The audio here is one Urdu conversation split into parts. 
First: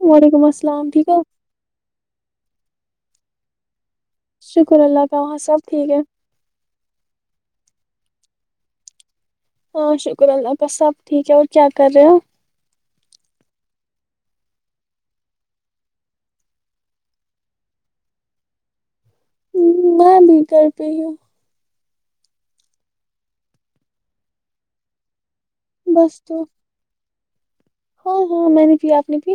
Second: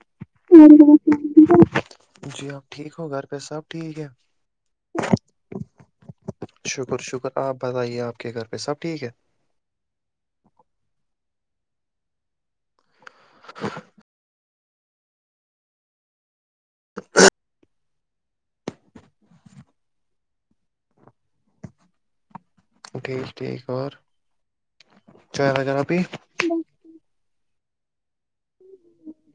وعلیکم السلام ٹھیک ہو جی آپ [unintelligible] ٹھیک ہو گھر پہ سب ٹھیک ہے شکر اللہ کا وہاں سب ٹھیک ہے شکر شکر آپ بتائیے آپ کے گھر پہ سب ٹھیک ہے ہاں شکر اللہ کا سب ٹھیک ہے اور کیا کر رہے السلام علیکم محترم بھائی جان آپ کو بھی مبارک ہو جناب آپ کو بھی مبارک السلام علیکم محترم [unintelligible] میں بھی کر پئی ہوں ٹھیک ٹھیک اور چ ویرہ بھی بس تو ہاں ہاں میں نے پ آپ نے پ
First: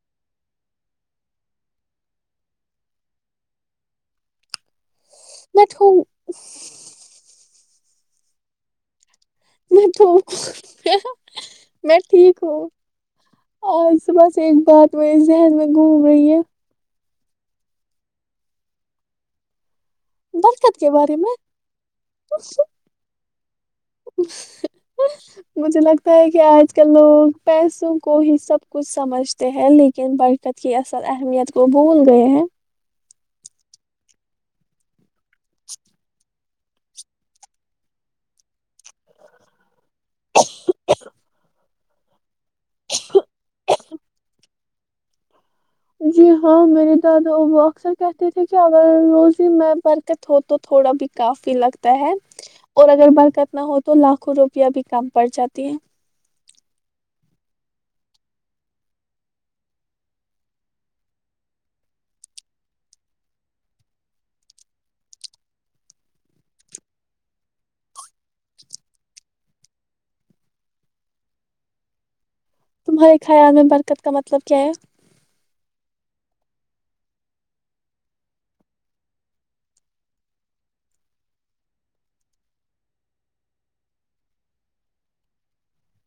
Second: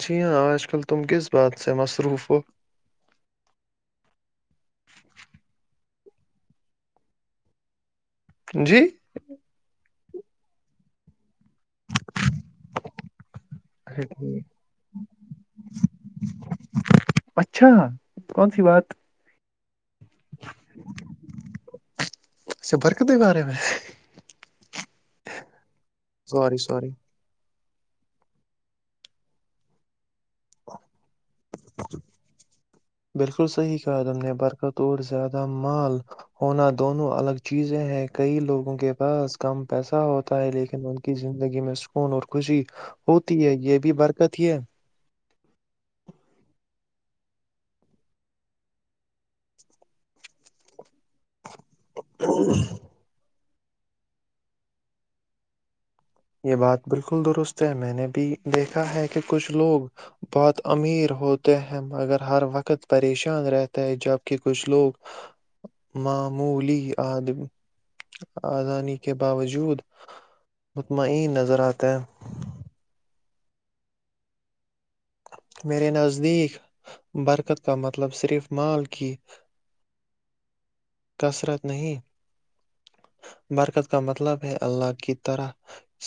جی ہاں آج کل تم کس بات سے مصروف ہو میںٹوں جی تو [unintelligible] میں ٹھیک ہوں آج اچھا صبحس ٹھیک ایک بات میرے ذہن میں گھوم رہی ہے اچھا کون سی بات دغلکت کے بارے میں س ہ [unintelligible] مجھے لگتا ہے کہ سوری آج سوری کل لوگ پیسوں کو ہی سب کچھ سمجھتے ہیں لیکن برکت کی اصل اہمیت کو بھول گئے ہیں بالکل صحیح کہا تم نے برکت اور زیادہ مال ہونا دونوں الگ چیزیں ہیں کئی لوگوں کے بس کم پیسہ ہوتا ہے لیکن ان کی زندگی میں م ن خوشی ہوتی ہے یہ بھی برکت ہے جی ہاں میری دادا ابا اکثر کہتے تھے کہ اگر روز ہی میں برکت ہو تو تھوڑا بھی کاف لگتا ہے اور اگر بات کر نا ہو تو لاکھوں روپیہ بھی کم پڑ جاتی ہے یہ بات بالکل درست ہے میں نے بھی دیکھا ہے کہ کچھ لوگ بہت امیر ہوتے ہیں مگر ہر وقت پریشان رہتا ہے جبک کچھ لوگ معمولی آد آدانی کے باوجود مطمئن نظر آتے ہیں تمہارے خیال میں برکت کا مطلب کیا ہے میرے نزدیک برکت کا مطلب صرف مال کی کثرت نہیں برکت کا مطلب ہے اللہ کی طرح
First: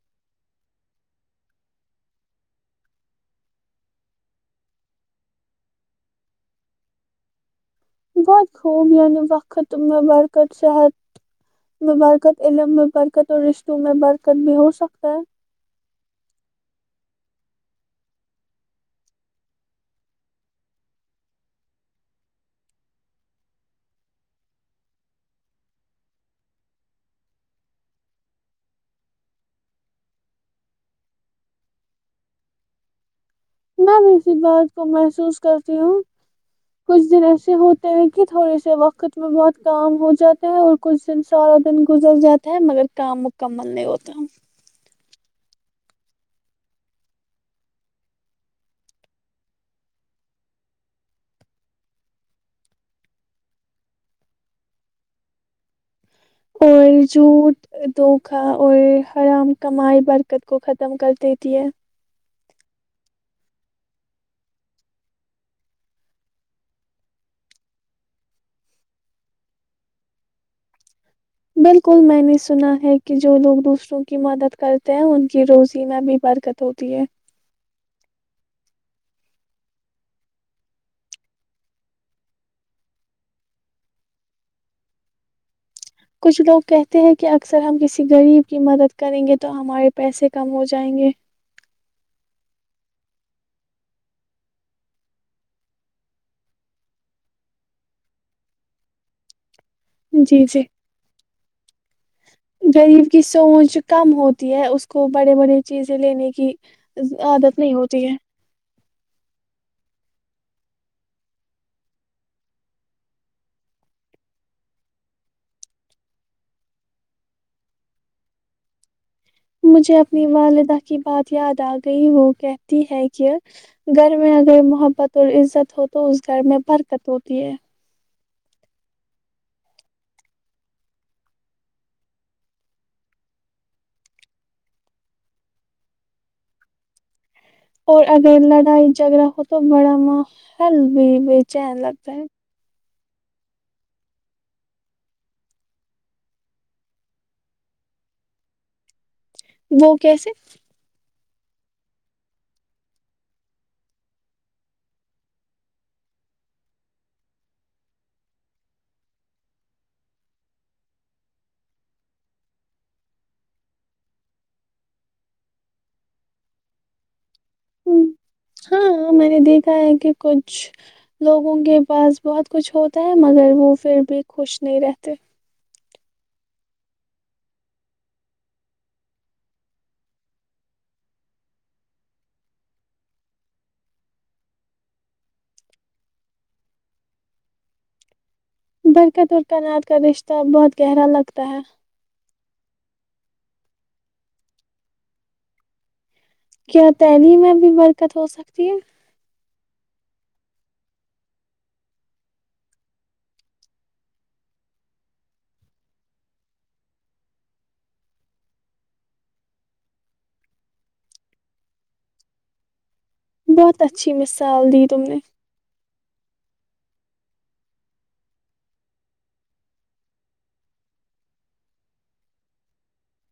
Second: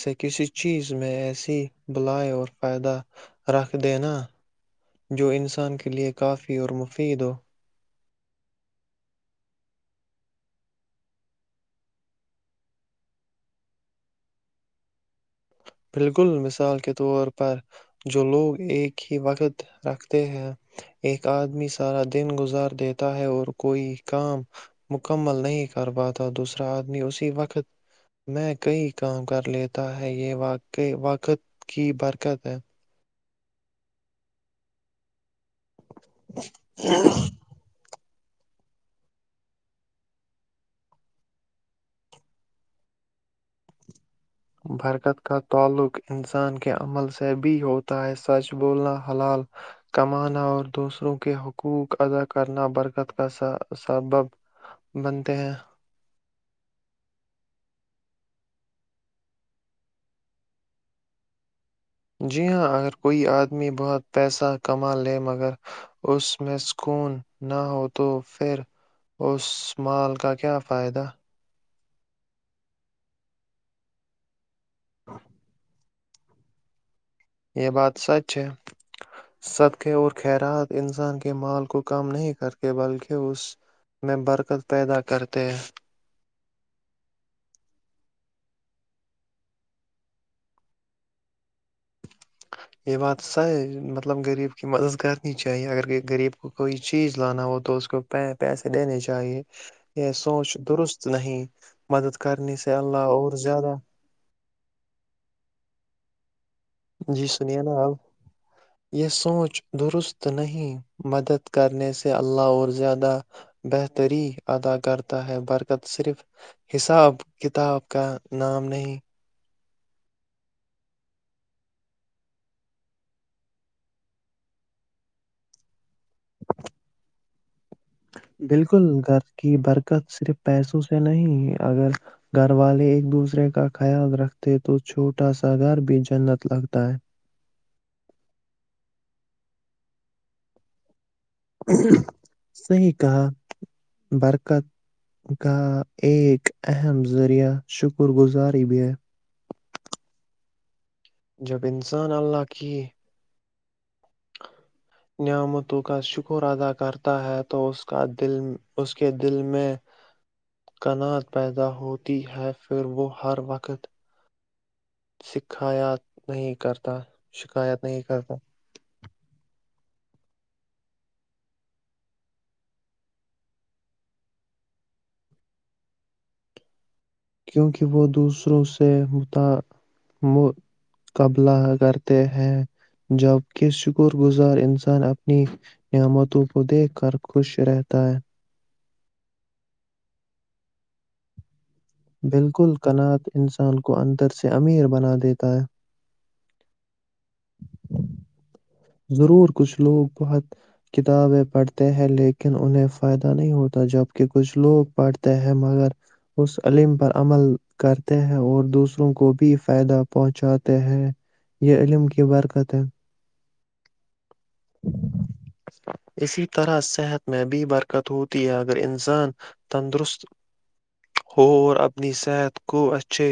سے کسی چیز میں ایسی بلائی اور فائدہ رکھ دینا جو انسان کے لیے کافی اور مفید ہو بہت خوب یعنی وقت میں برکت صحت میں برکت علم میں برکت اور رشتوں میں برکت بھی ہو سکتا ہے بالکل مثال کے طور پر جو لوگ ایک ہی وقت رکھتے ہیں ایک آدمی سارا دن گزار دیتا ہے اور کوئی کام مکمل نہیں کر پاتا دوسرا آدمی اسی وقت میں کئی کام کر لیتا ہے یہ واق کہ وقت کی برکت ہے میں بھی اسی بات کو محسوس کرتی ہوں کچھ دن ایسے ہو کہ تھوڑے سے وقت میں بہت کام ہو جاتے ہیں اور کچھ دن سارا دن گزر جاتا ہے مگر کام مکمل نہیں ہوتا برکت کا تعلق انسان کے عمل سے بھی ہوتا ہے سچ بولنا حلال کمانا اور دوسروں کے حقوق ادا کرنا برکت کا سبب بنتے ہیں اور جھوٹ دھوکا اور حرام کمائی برکت کو ختم کر دیتی ہے آمی بہت پیسہ کما لے مگر اس میں سکون نہ ہو تو پھر اس مال کا کیا فائدہ بالکل میں نے سنا ہے کہ جو لوگ دوسروں کی مدد کرتے ہیں ان کی روزینہ بھی برکت ہوتی ہے یہ بات سچ ہے صدقے اور خیرات انسان کے مال کو کم نہیں کرتے بلکہ اس میں برکت پیدا کرتے ہیں کچھ لوگ کہتے ہیں کہ اکثر ہم کسی غریب کی مدد کریں گے تو ہمارے پیسے کم ہو جائیں گے یہ بات صحیح ہے مطلب غریب کی مدد کرنی چاہیے اگر غریب کو کوئی چیز لانا ہو تو اس کو پیسے دینے چاہیے یہ جی سوچ جی درست نہیں مدد کرنے سے الللہ غریب کی اور زیادہ سوچ کم ہوتی ہے اس کو بڑے بڑے چیزیں لینے کی جی عادت سنیے نہیں نا آپ ہوتی ہے یہ سونچ درست نہیں مدد کرنے سے اللہ اور زیادہ بہتری ادا کرتا ہے برکت صرف حساب کتاب کا نام نہیں مجھے اپنی والدہ کی بات یاد آ گئی وہ کہتی ہے کہ گھر میں اگر محبت اور عزت ہو تو اس گھر میں برکت ہوتی ہے بالکل گھر کی برکت صرف پیسوں سے نہیں اگر گھر والے ایک دوسرے کا خیال رکھتے تو چھوٹا سا گھر بھی جنت لگتا ہے اور اگر لڑائی جھگڑا ہو تو بڑا ماحول بھی ہے بیچین لگتا ہے صحیح کہا برکت کا ایک اہم ذریعہ شکر گزار بھی ہیں وہ کیسے جب انسان اللہ کی نعمتوں کا شکر ادا کرتا ہے تو اس کا دل اس کے دل میں کنات پیدا ہوتی ہے پھر وہ ہر وقت سکھایا نہیں کرتا شکایت نہیں کرتا ہاں میں نے دیکھا کہ کچھ لوگوں کے پاس بہت کچھ ہوتا ہے مگر وہ پھر بھی خوش نہیں رہتے کیونکہ وہ دوسروں سے مقابلہ کرتے ہیں جبکہ شکر گزار انسان اپنی نعمتوں کو دیکھ کر خوش رہتا ہے برکت اور کنات کا رشتہ بہت گہرا لگتا ہے بالکل کنات انسان کو اندر سے امیر بنا دیتا ہے کیا تعلیم میں بھی برکت ہو سکتی ہے ضرور کچھ لوگ بہت کتابیں پڑھتے ہیں لیکن انہیں فائدہ نہیں ہوتا جبکہ کچھ لوگ پڑھتے ہیں مگر اس علم پر عمل کرتے ہیں اور دوسروں کو بھی فائدہ پہنچاتے ہیں یہ علم کی برکت ہے بہت اچھی مسال سال دی تم نے اسی طرح صحت میں بھی برکت ہوتی ہے اگر انسان تندرست ہو اور اپنی صحت کو اچھے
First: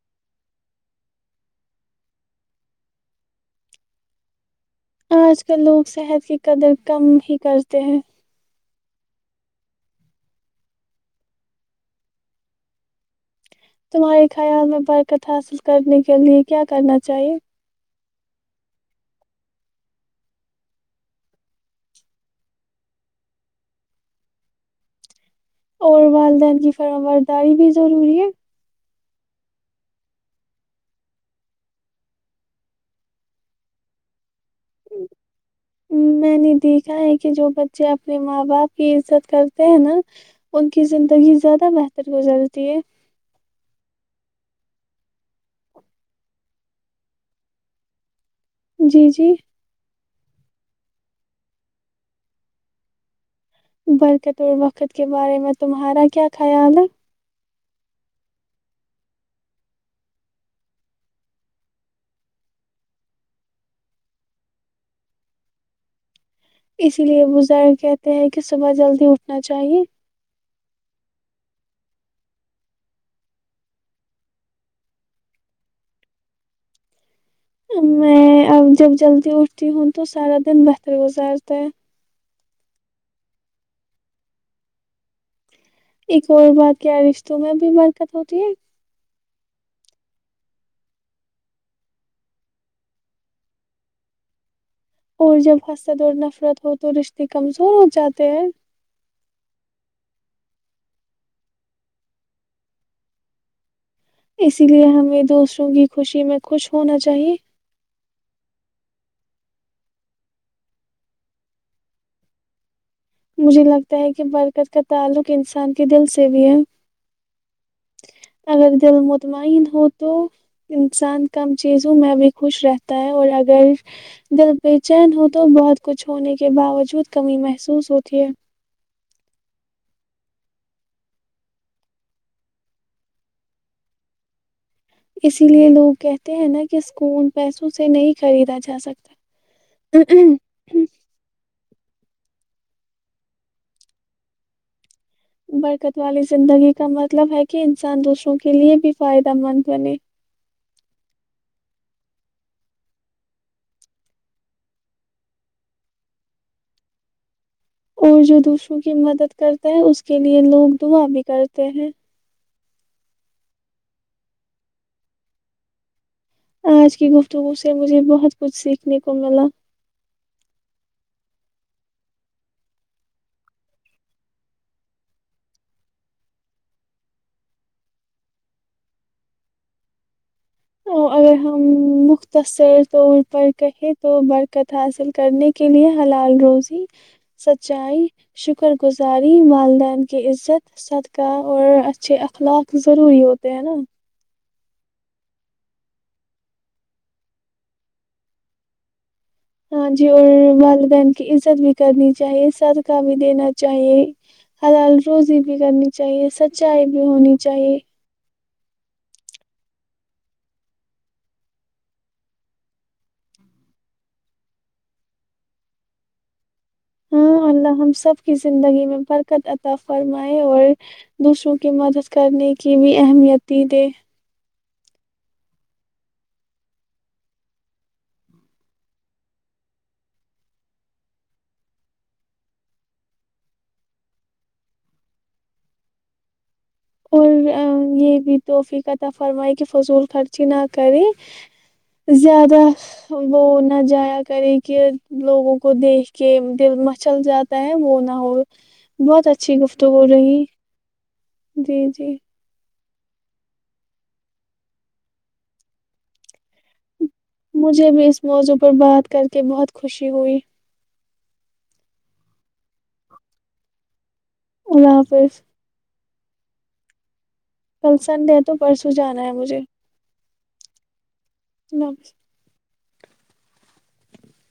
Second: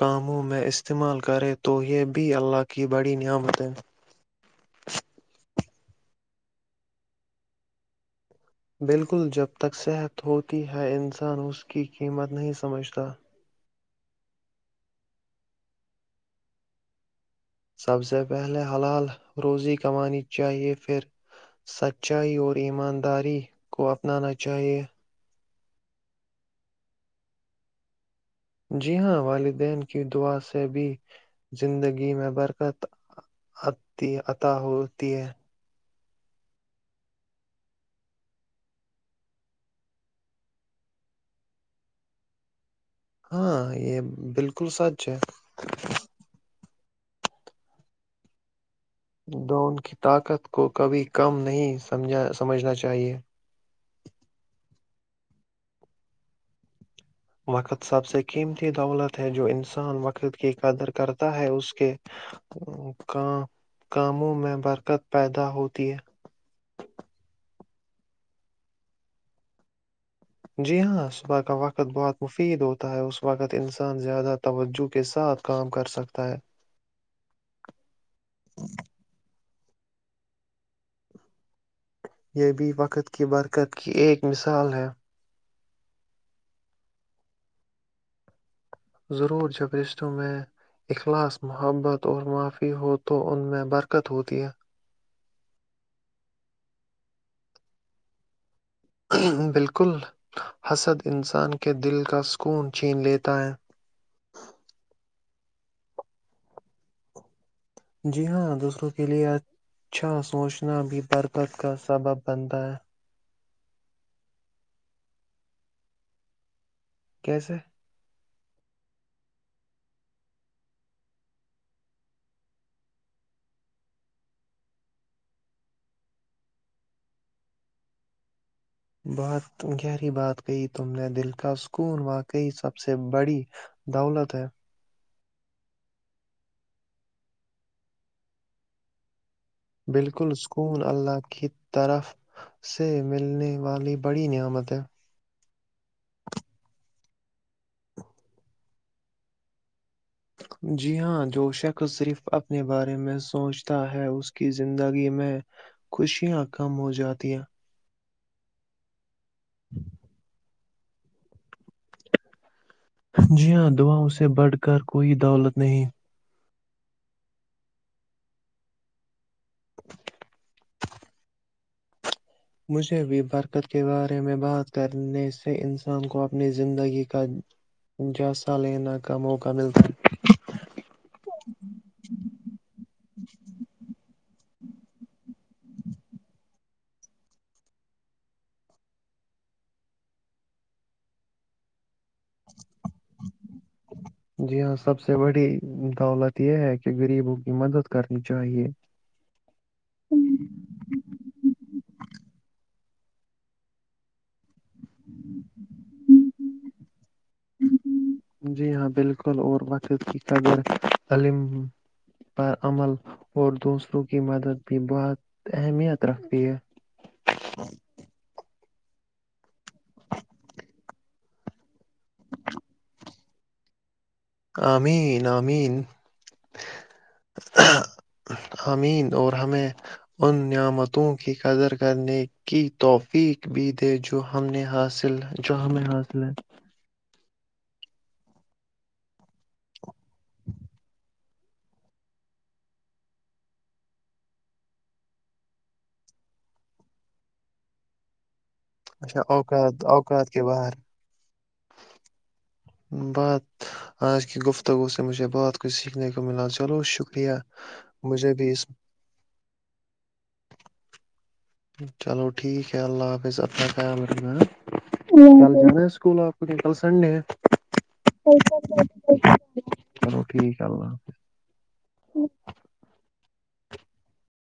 کاموں میں استعمال کرے تو یہ بھی اللہ کی بڑی نعمتیں ہیں آج لوگ صحت کی قدر کم ہی کرتے ہیں بالکل جب تک صحت ہوتی ہے انسان اس کی قیمت نہیں سمجھتا تمہارے خیال میں برکت حاصل کرنے کے لیے کیا کرنا چاہیے سب سے پہلے حلال روزی کمانی چاہیے پھر سچائی اور ایمانداری کو اپنانا چاہیے اور والدین کی فرمرداری بھی ضروری ہے جی ہاں والدین کی دعا سے بھی زندگی میں برکت ہوتی ہے [unintelligible] میں نے دیکھا ہے کہ جو بچے اپنے ماں باپ کی عزت کرتے ہیں نا ان کی زندگی زیادہ بہتر گزرتی ہے ہاں یہ بالکل سچ ہے جی جی ڈون [unintelligible] طاقت کو کبھی کم نہیں سمجھنا چاہیئے برکت و وقت کے بارے میں تمہارا کیا خیال ہے وقت سب سے قیمتی دولت ہے جو انسان وقت کی قدر کرتا ہے اس کے کا کاموں میں برکت پیدا ہوتی ہے اسی لیے بزر کہتے ہیں کہ صبح جلدی اٹھنا چاہیے جی ہاں کا وقت بہت مفید ہوتا ہے اس وقت انسان زیادہ توجہ کے ساتھ کام کر سکتا ہے میں اب جب جلدی اٹ ہوں تو سارا دن بہتر گزارتا ہے یہ بھی وقت کی برکت کی ایک مثال ہے ایک اور بات کیا رشتوں میں بھی برکت ہوتی ہے ضرور جب رشتوں میں اخلاص محبت اور معافی ہو تو ان میں برکت ہوتی ہے اور جب حسد اور نفرت ہو تو رشتے کمزور ہو جاتے ہیں بالکل حسد انسان کے دل کا سکون چھین لیتا ہے وں کی خوشی میں خوش ہونا چاہیے جی ہاں دوسروں کے لیئے اچھا سوچنا بھی برکت کا سبب بنتا ہے مجھے لگتا ہے کہ برکت کا تعلق انسان کے دل سے بھی ہے کیسے؟ [unintelligible] اگر دل مطمئن ہو تو انسان کم چیزوں میں بھی خوش رہتا ہے اور اگر دل بے چین ہو تو بہت کچھ ہونے کے باوجود کمی محسوس ہو جٹھیک بات گہری بات کہی تم نے دل کا سکون واقعی سب سے بڑی دولت ہے اسی لیے لوگ کہتے ہیں نا کہ اسکون پیسوں سے نہیں خریدا جا سکتا بالکل سکون اللہ کی طرف سے ملنے والی بڑی نعمتیں برکت والی زندگی کا مطلب ہے کہ انسان دوسروں کے لیے بھی فائدہ مند بنے جی ہاں جو شیخ صرف اپنے بارے میں سوچتا ہے اس کی زندگی میں خوشیاں کم ہو جاتی اور جو دوسروں کی مدد کرتے ہیں اس کے لیے لوگ تم ابھی کرتے ہیں جی ہاں دعا اسے بڑھ کر کوئی دولت نہیں آج کی گفتگو سے مجھے بہت کچھ سیکھنے کو ملا مجھے بھی برکت کے بارے میں بات کرنے سے انسان کو اپنی زندگی کا جیسہ لینا کا موقع ملتا ہے اگر ہم مختصر طور پر کہیں تو برکت حاصل کرنے کے لیے حلال روزی سچائی شکر گزاری والدین کی عزت صدقہ اور اچھے اخلاق ضروری ہوتے ہیں نا جی ہاں سب سے بڑی دولت یہ ہے کہ غریبوں کی مدد کرنی چاہیے ہاں جی اور والدین کی عزت بھی کرنی چاہیے سد کاہ بھی دینا چاہیے ہر حال روزی بھی کرنی چاہیے سچائی بھی ہونی چاہیے جی ہاں بالکل اور وقد کی قبر علم پر عمل اور دوسروں کی مدد بھی بہت اہمیت رکھتی ہے ہاں اللہ ہم سب کی زندگی میں برکت عطا فرمائے اور دوسروں کی مدد کرنے کی بھی اہمیتی دے امین امین امین اور ہمیں ان نعمتوں کی قدر کرنے کی توفیق بھی دے جو ہم نے حاصل جو ہمیں حاصل ہے اور یہ بھی توحفیقت فرمائی کہ فضول خرچی نہ کرے زیادہ وہ نہ جایا کرے کہ لوگوں کو دیکھ کے دل مچل جاتا ہے وہ نہ ہو اچھا بہت اچھی اوقات گفتگو اوقات کے رہی باہر [unintelligible] جی جی [unintelligible] بات آج کی گفتگو سے مجھے بہات کچھ سیکھنے کو ملا چلو شکرہ [unintelligible] مجھے بھی اس موضوع پر بات کر کے بہت خوشی ہوئی [unintelligible] چلو ٹھیک ہے اللہ حافظ اپنا خیال اللہ [unintelligible] حافظ چال ج [inaudible] اسکول آپ کل سنڈے [unintelligible] کل سنڈے تو پرسوں جانا ہے مجھے [unintelligible] چلو ٹھیک ہے اللہ حافظ [unintelligible] نم [inaudible]